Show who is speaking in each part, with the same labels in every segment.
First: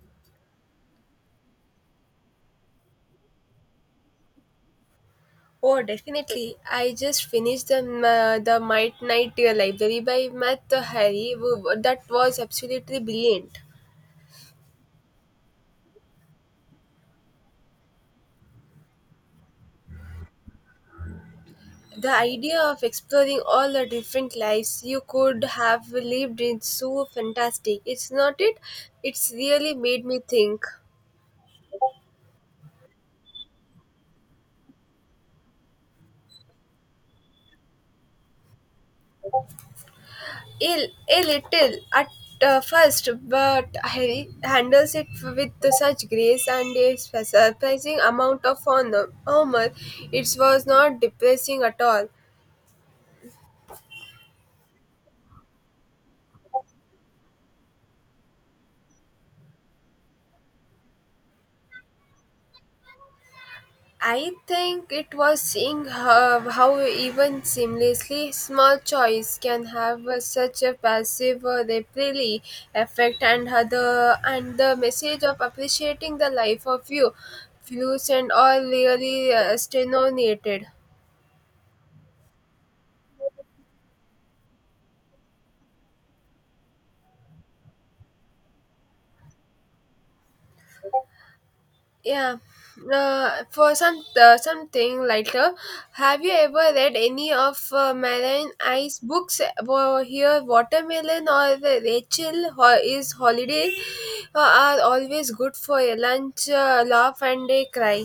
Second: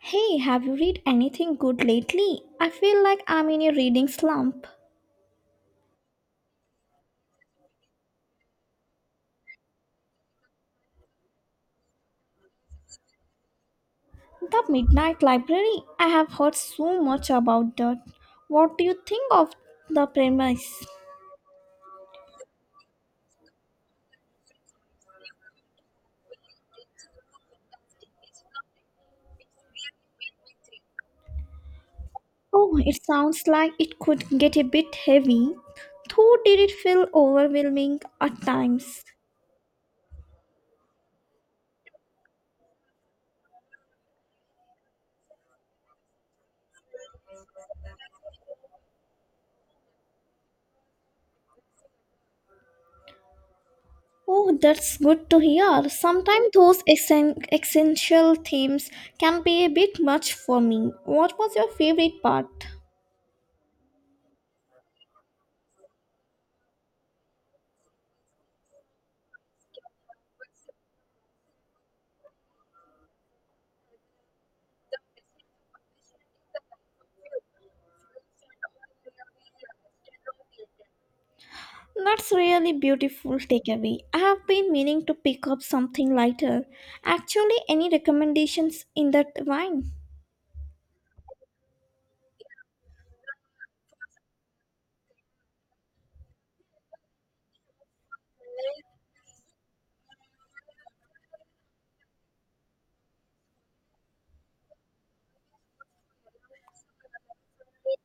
Speaker 1: Hey, have you read anything good lately? I feel like I'm in a reading slump.
Speaker 2: Oh, definitely. I just finished the Midnight Library by Matt Harry. That was absolutely brilliant.
Speaker 1: The Midnight Library. I have heard so much about that. What do you think of the premise?
Speaker 2: The idea of exploring all the different lives you could have lived is so fantastic. It's not it. It's really made me think.
Speaker 1: Oh, it sounds like it could get a bit heavy. Though did it feel overwhelming at times?
Speaker 2: A, a little at first, but Harry handles it with such grace and a surprising amount of honor. Humor. It was not depressing at all.
Speaker 1: Oh, that's good to hear. Sometimes those essential themes can be a bit much for me. What was your favorite part?
Speaker 2: I think it was seeing how even seamlessly small choice can have such a passive repelly effect and other and the message of appreciating the life of you views and all really stenonated.
Speaker 1: That's really beautiful takeaway. I have been meaning to pick up something lighter. Actually, any recommendations in that wine?
Speaker 2: Yeah. For something lighter, have you ever read any of Marine Ice books? Well, here, Watermelon or the Rachel Ho- is Holiday are always good for a lunch, laugh, and a cry.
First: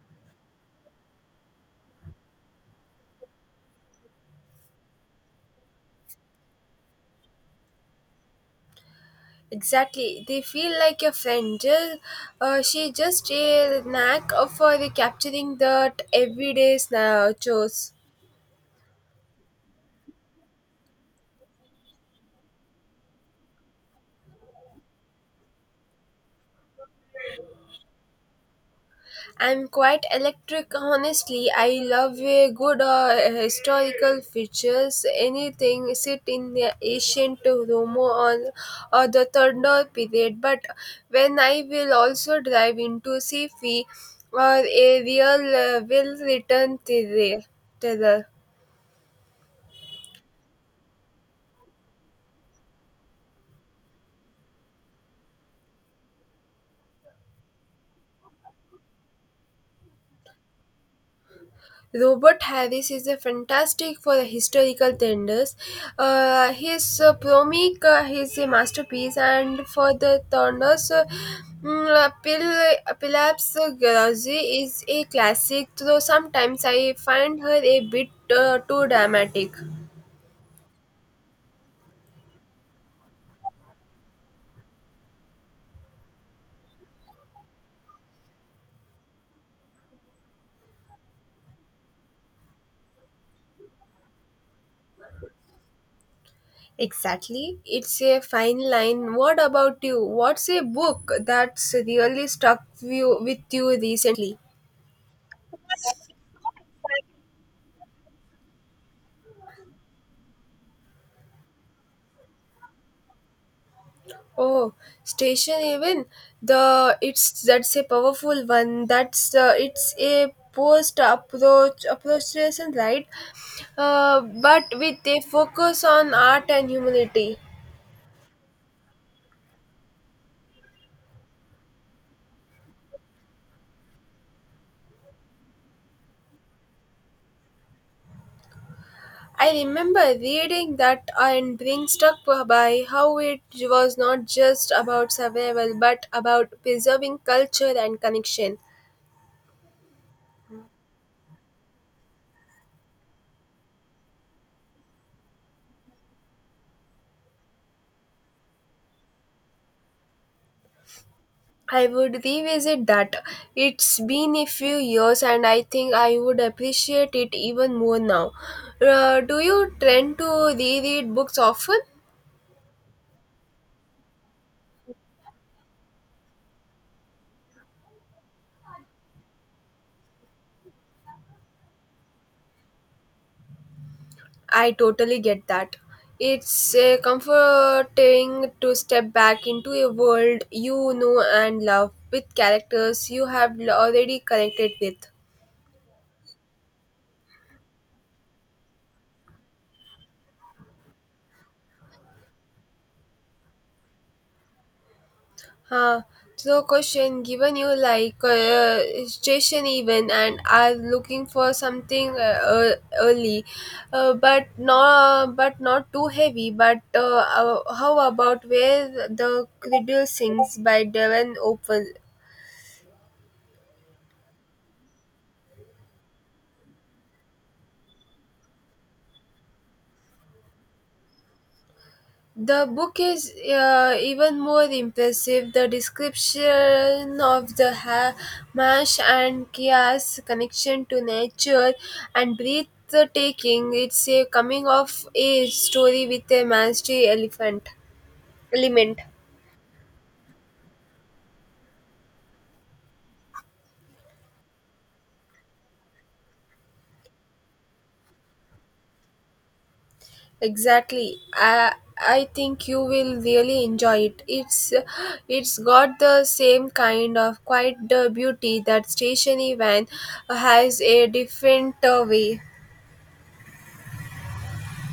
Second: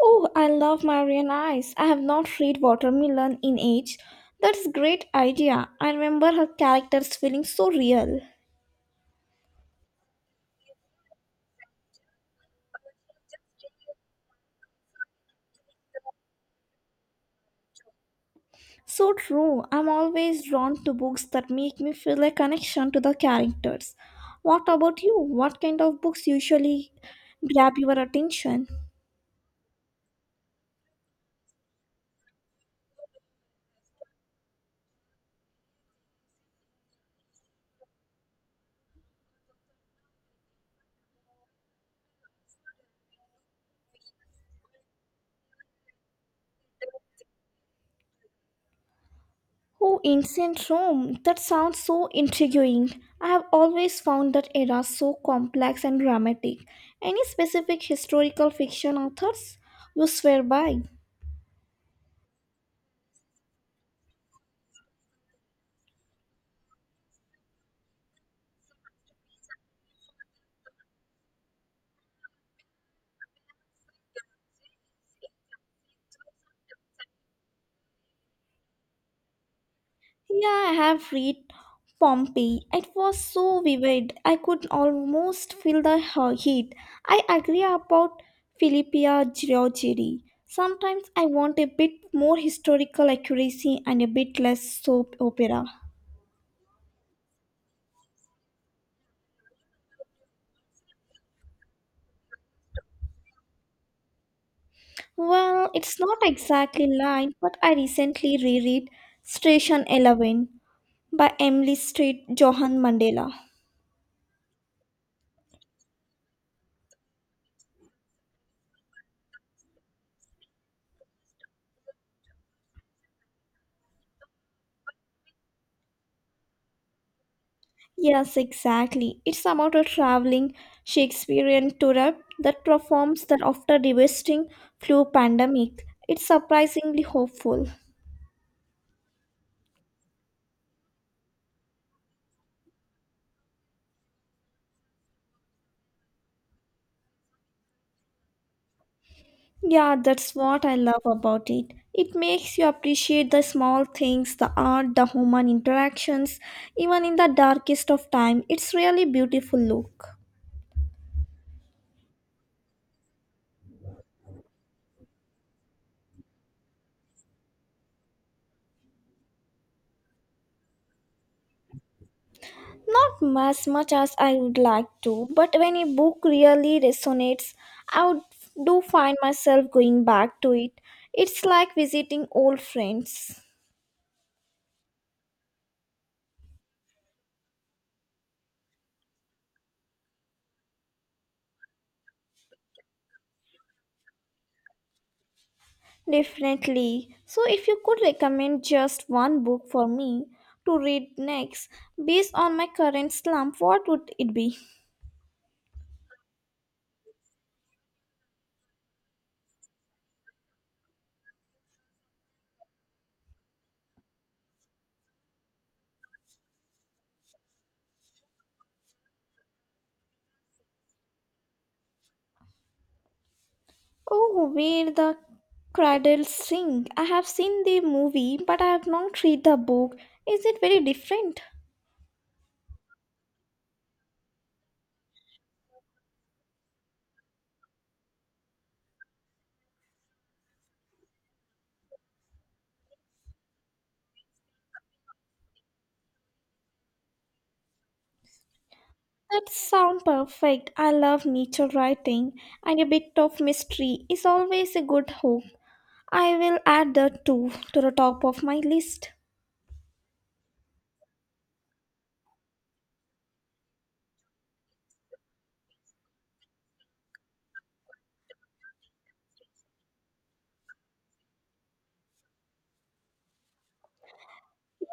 Speaker 1: Oh, I love Marian Ice. I have not read Watermelon in age. That's great idea. I remember her characters feeling so real.
Speaker 2: Exactly, they feel like a friend. She just a knack of for capturing the everyday chores.
Speaker 1: So true. I'm always drawn to books that make me feel a connection to the characters. What about you? What kind of books usually grab your attention?
Speaker 2: I'm quite electric, honestly. I love a good historical features. Anything set in the ancient Rome or the Tudor period. But when I will also dive into sci-fi or a real well-written thriller.
Speaker 1: Oh, ancient Rome. That sounds so intriguing. I have always found that era so complex and dramatic. Any specific historical fiction authors you swear by?
Speaker 2: Robert Harris is a fantastic for the historical tenders. His Promic is a masterpiece, and for the Thorners, Pilap's Garage is a classic, though sometimes I find her a bit too dramatic.
Speaker 1: Yeah, I have read Pompeii. It was so vivid. I could almost feel the heat. I agree about Philippia Giorgiri. Sometimes I want a bit more historical accuracy and a bit less soap opera.
Speaker 2: Exactly, it's a fine line. What about you? What's a book that's really stuck you, with you recently?
Speaker 1: Well, it's not exactly line, but I recently reread Station Eleven by Emily Street Johan Mandela.
Speaker 2: Oh, station even the it's that's a powerful one. That's It's a post approach lesson, right? But with a focus on art and humanity.
Speaker 1: Yes, exactly. It's about a traveling Shakespearean tour that performs the after devastating flu pandemic. It's surprisingly hopeful.
Speaker 2: I remember reading that and being struck by how it was not just about survival but about preserving culture and connection.
Speaker 1: Yeah, that's what I love about it. It makes you appreciate the small things, the art, the human interactions, even in the darkest of time. It's really beautiful look.
Speaker 2: I would revisit that. It's been a few years and I think I would appreciate it even more now. Do you tend to reread books often?
Speaker 1: Not as much as I would like to, but when a book really resonates, I would do find myself going back to it. It's like visiting old friends.
Speaker 2: I totally get that. It's comforting to step back into a world you know and love with characters you have already connected with.
Speaker 1: Definitely. So, if you could recommend just one book for me to read next based on my current slump, what would it be?
Speaker 2: Huh. So, question given you like station even, and are looking for something early, but not too heavy. But How about where the cradle sings by Devon Open.
Speaker 1: Oh, Where the Cradles Sing. I have seen the movie, but I have not read the book. Is it very different?
Speaker 2: The book is even more impressive. The description of the Hamash and Kia's connection to nature and breathtaking. It's a coming of age story with a mastery elephant element.
Speaker 1: That sounds perfect. I love nature writing, and a bit of mystery is always a good hook. I will add that too to the top of my list.
Speaker 2: Exactly. I think you will really enjoy it. It's got the same kind of quiet beauty that stationary van has a different way.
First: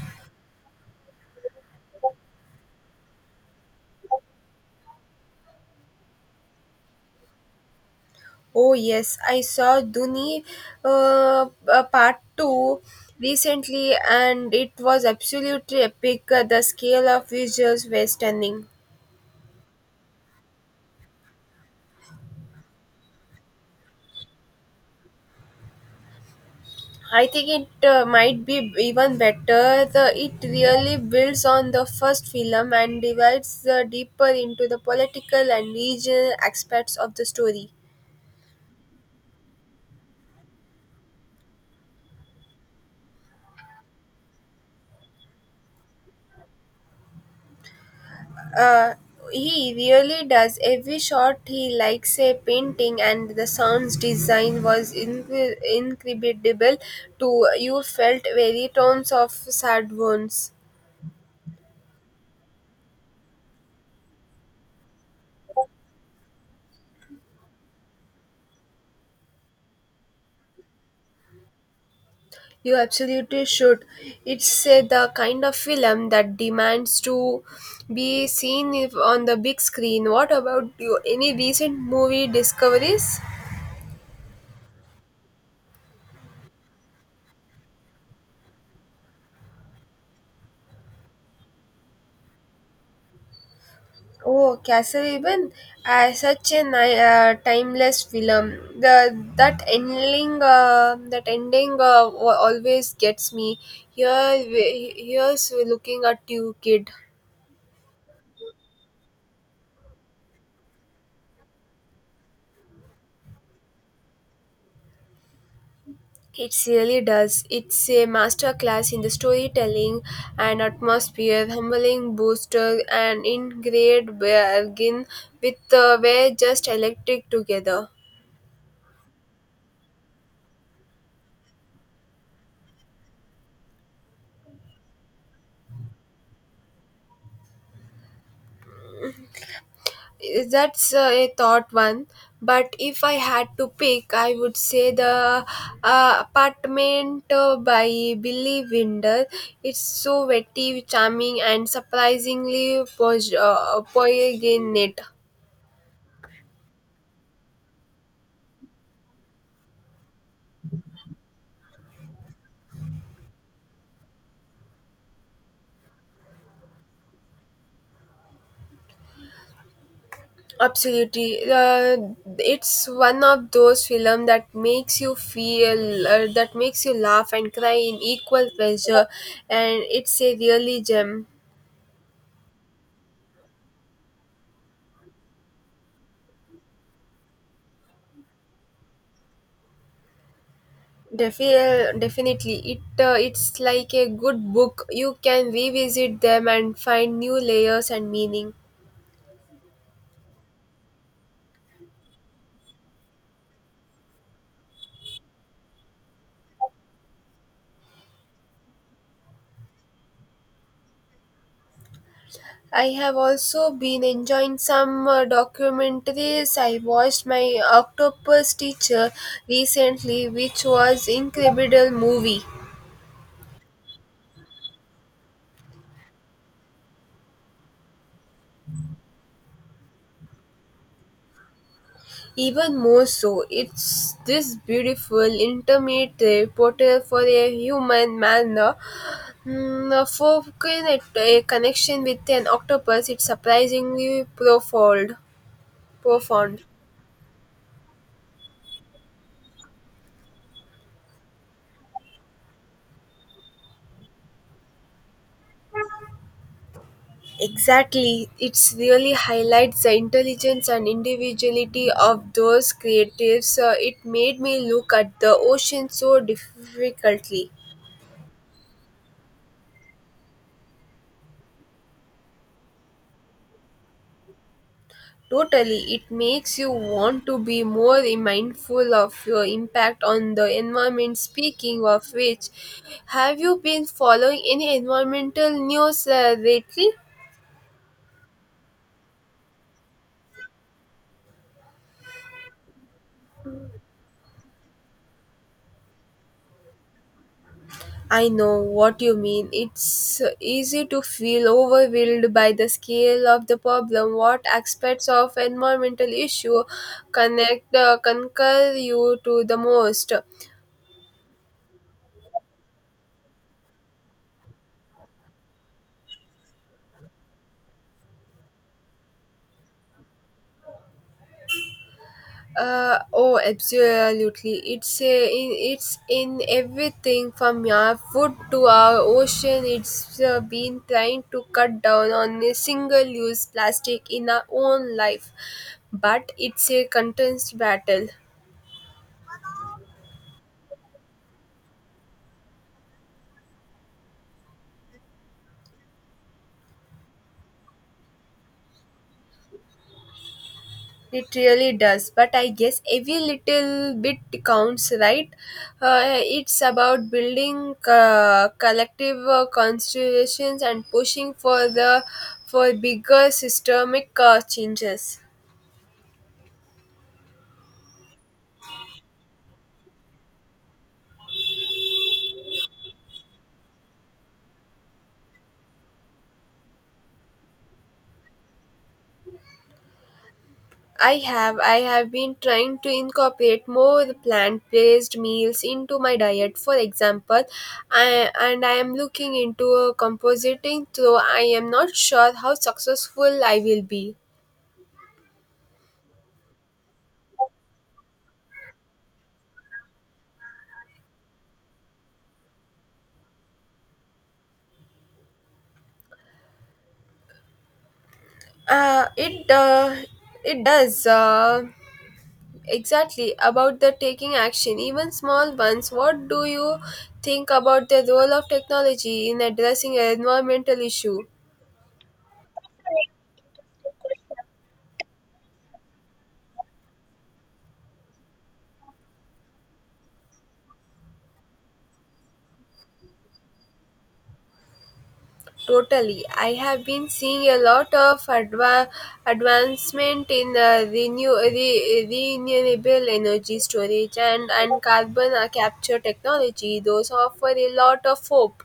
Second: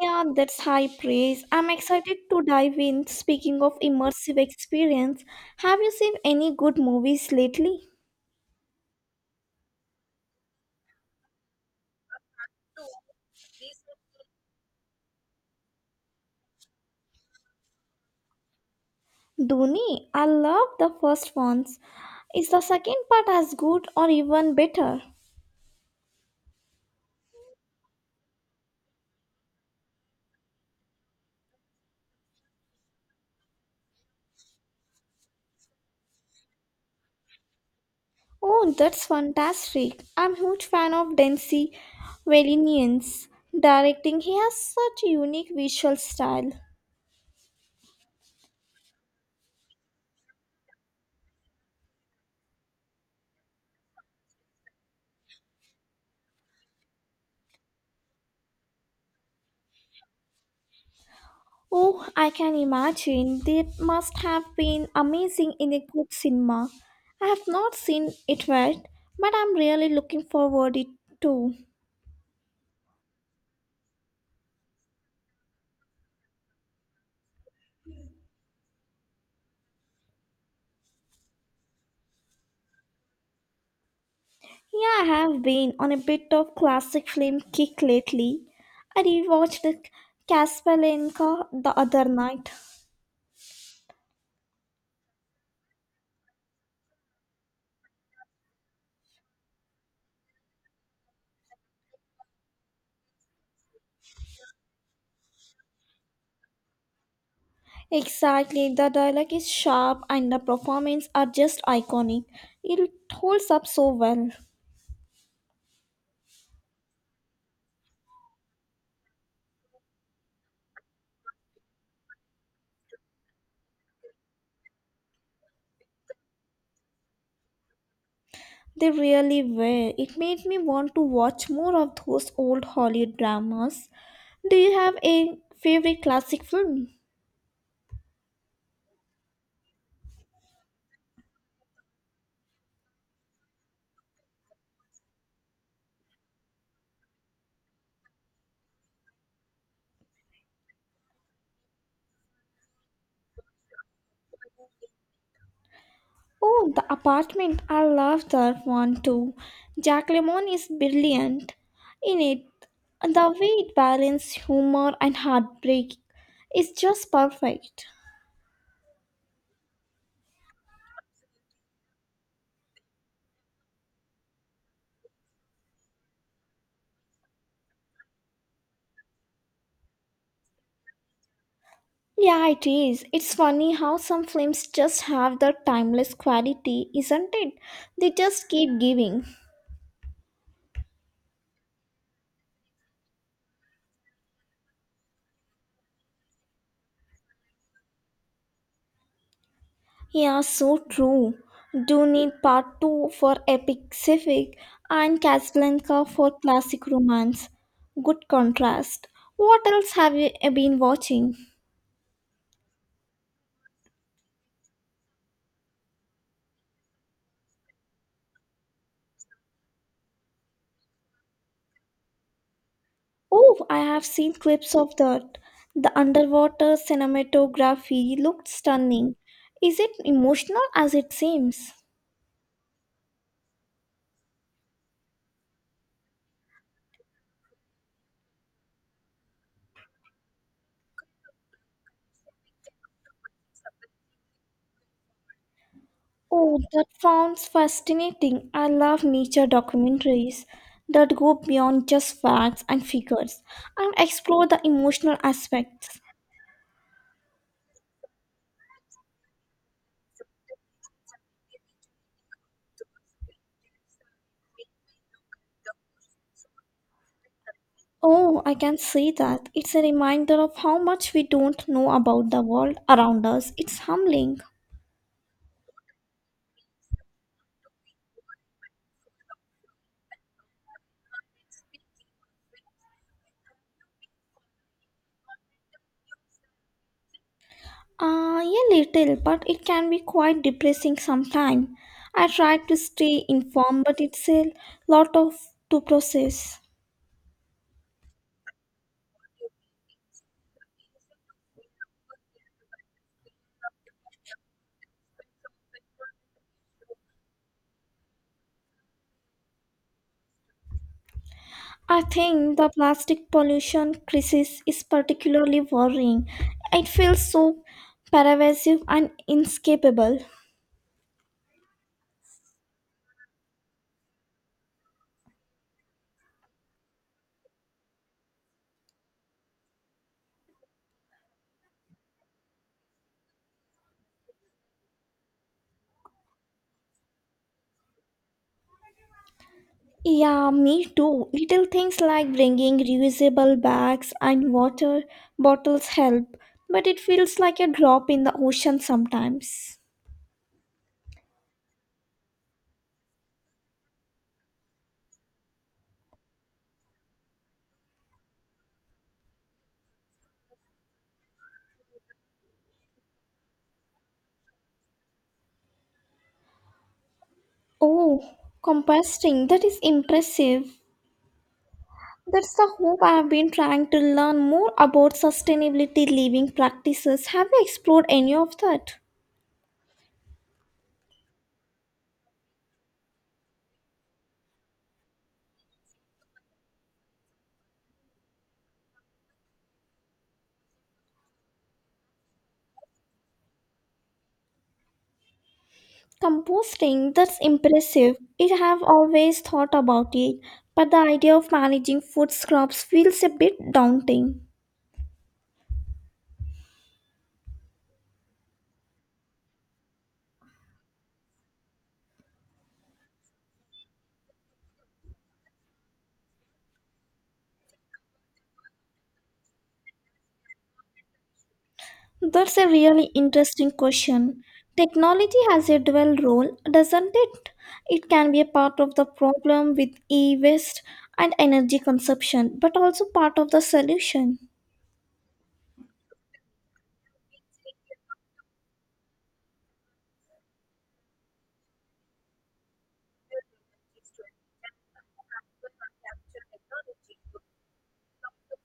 Speaker 1: Yeah, that's high praise. I'm excited to dive in. Speaking of immersive experience, have you seen any good movies lately?
Speaker 2: Oh yes, I saw Duni part 2 recently and it was absolutely epic. The scale of visuals were stunning.
Speaker 1: Dhoni, I love the first ones. Is the second part as good or even better?
Speaker 2: I think it might be even better. It really builds on the first film and dives deeper into the political and regional aspects of the story.
Speaker 1: Oh, that's fantastic. I'm huge fan of Densi Valinians. Directing, he has such a unique visual style.
Speaker 2: Uh, he really does. Every shot he likes a painting, and the sounds design was incredible. To you felt very tones of sad wounds.
Speaker 1: Oh, I can imagine. They must have been amazing in a good cinema. I have not seen it yet, but I'm really looking forward it too.
Speaker 2: You absolutely should. It's the kind of film that demands to be seen if on the big screen. What about you? Any recent movie discoveries?
Speaker 1: Yeah, I have been on a bit of classic film kick lately. I rewatched the Casablanca the other night.
Speaker 2: Oh, Castlevania! Such a timeless film. That ending always gets me. Here's we looking at you, kid.
Speaker 1: Exactly, the dialogue is sharp and the performances are just iconic. It holds up so well.
Speaker 2: It really does. It's a masterclass in the storytelling and atmosphere, humbling booster, and in great bargain with we're just electric together.
Speaker 1: They really were. It made me want to watch more of those old Hollywood dramas. Do you have a favorite classic film?
Speaker 2: That's A thought one, but if I had to pick, I would say the apartment by Billy Wilder. It's so witty, charming, and surprisingly poignant.
Speaker 1: Oh, The Apartment. I love that one too. Jack Lemmon is brilliant in it. The way it balances humor and heartbreak is just perfect.
Speaker 2: Absolutely, it's one of those films that that makes you laugh and cry in equal pleasure, and it's a really gem.
Speaker 1: Yeah, it is. It's funny how some films just have that timeless quality, isn't it? They just keep giving.
Speaker 2: Definitely, it's like a good book. You can revisit them and find new layers and meaning.
Speaker 1: Yeah, so true. Do need part 2 for epic civic and Casablanca for classic romance. Good contrast. What else have you been watching?
Speaker 2: I have also been enjoying some documentaries. I watched my Octopus Teacher recently, which was incredible movie.
Speaker 1: Oh, I have seen clips of that. The underwater cinematography looked stunning. Is it emotional as it seems?
Speaker 2: Even more so, it's this beautiful, intermediate portal for a human manner. A connection with an octopus, it's surprisingly profound.
Speaker 1: Oh,
Speaker 2: Profound.
Speaker 1: that sounds fascinating. I love nature documentaries that go beyond just facts and figures and explore the emotional aspects.
Speaker 2: Exactly, it's really highlights the intelligence and individuality of those creatives. It made me look at the ocean so difficultly.
Speaker 1: Oh, I can see that. It's a reminder of how much we don't know about the world around us. It's humbling.
Speaker 2: Totally, it makes you want to be more mindful of your impact on the environment. Speaking of which, have you been following any environmental news lately?
Speaker 1: Yeah, little, but it can be quite depressing sometimes. I try to stay informed, but it's a lot of to process.
Speaker 2: I know what you mean. It's easy to feel overwhelmed by the scale of the problem. What aspects of environmental issue connect concur you to the most?
Speaker 1: I think the plastic pollution crisis is particularly worrying. It feels so pervasive and inescapable.
Speaker 2: Oh, absolutely. It's in everything from our food to our ocean. It's been trying to cut down on the single-use plastic in our own life, but it's a contest battle.
Speaker 1: Yeah, me too. Little things like bringing reusable bags and water bottles help, but it feels like a drop in the ocean sometimes.
Speaker 2: It really does, but I guess every little bit counts, right? It's about building collective constellations and pushing for bigger systemic changes.
Speaker 1: Oh, composting, that is impressive. That's the hope I have been trying to learn more about sustainability living practices. Have you explored any of that?
Speaker 2: I have been trying to incorporate more plant-based meals into my diet. For example, I am looking into compositing, though I am not sure how successful I will be.
Speaker 1: Composting, that's impressive. I have always thought about it, but the idea of managing food scraps feels a bit daunting.
Speaker 2: It it does Exactly about the taking action, even small ones. What do you think about the role of technology in addressing an environmental issue?
Speaker 1: That's a really interesting question. Technology has a dual role, doesn't it? It can be a part of the problem with e waste and energy consumption, but also part of the solution.
Speaker 2: Totally, I have been seeing a lot of advancement in renewable energy storage and carbon capture technology. Those offer a lot of hope.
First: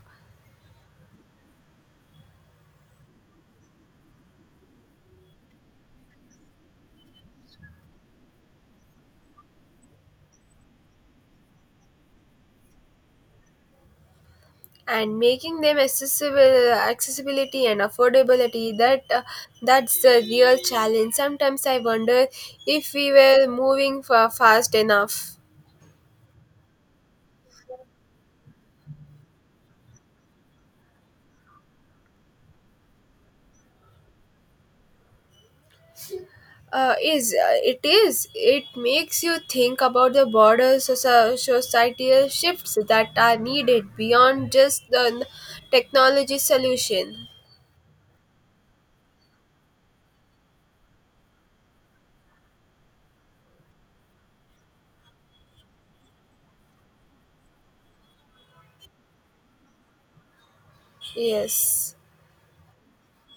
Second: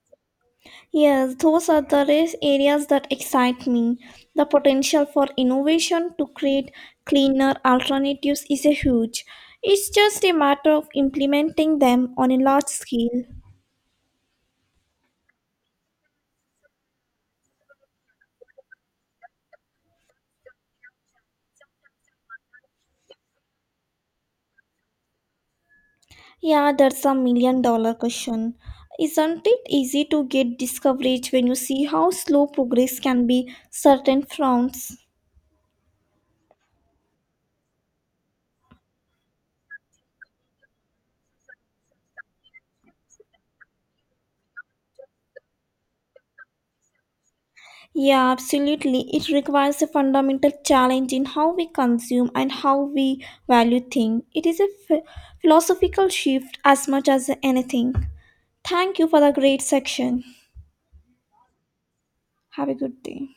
Speaker 1: Yes, those are the race areas that excite me. The potential for innovation to create cleaner alternatives is a huge. It's just a matter of implementing them on a large scale.
Speaker 2: And making them accessible accessibility and affordability that that's the real challenge. Sometimes I wonder if we were moving fast enough.
Speaker 1: Yeah, that's a million dollar question. Isn't it easy to get discouraged when you see how slow progress can be certain fronts?
Speaker 2: Is It is. It makes you think about the broader societal shifts that are needed beyond just the technology solution.
Speaker 1: Yeah, absolutely. It requires a fundamental challenge in how we consume and how we value things. It is a philosophical shift as much as anything. Thank you for the great section.
Speaker 2: Yes.
Speaker 1: Have a good day.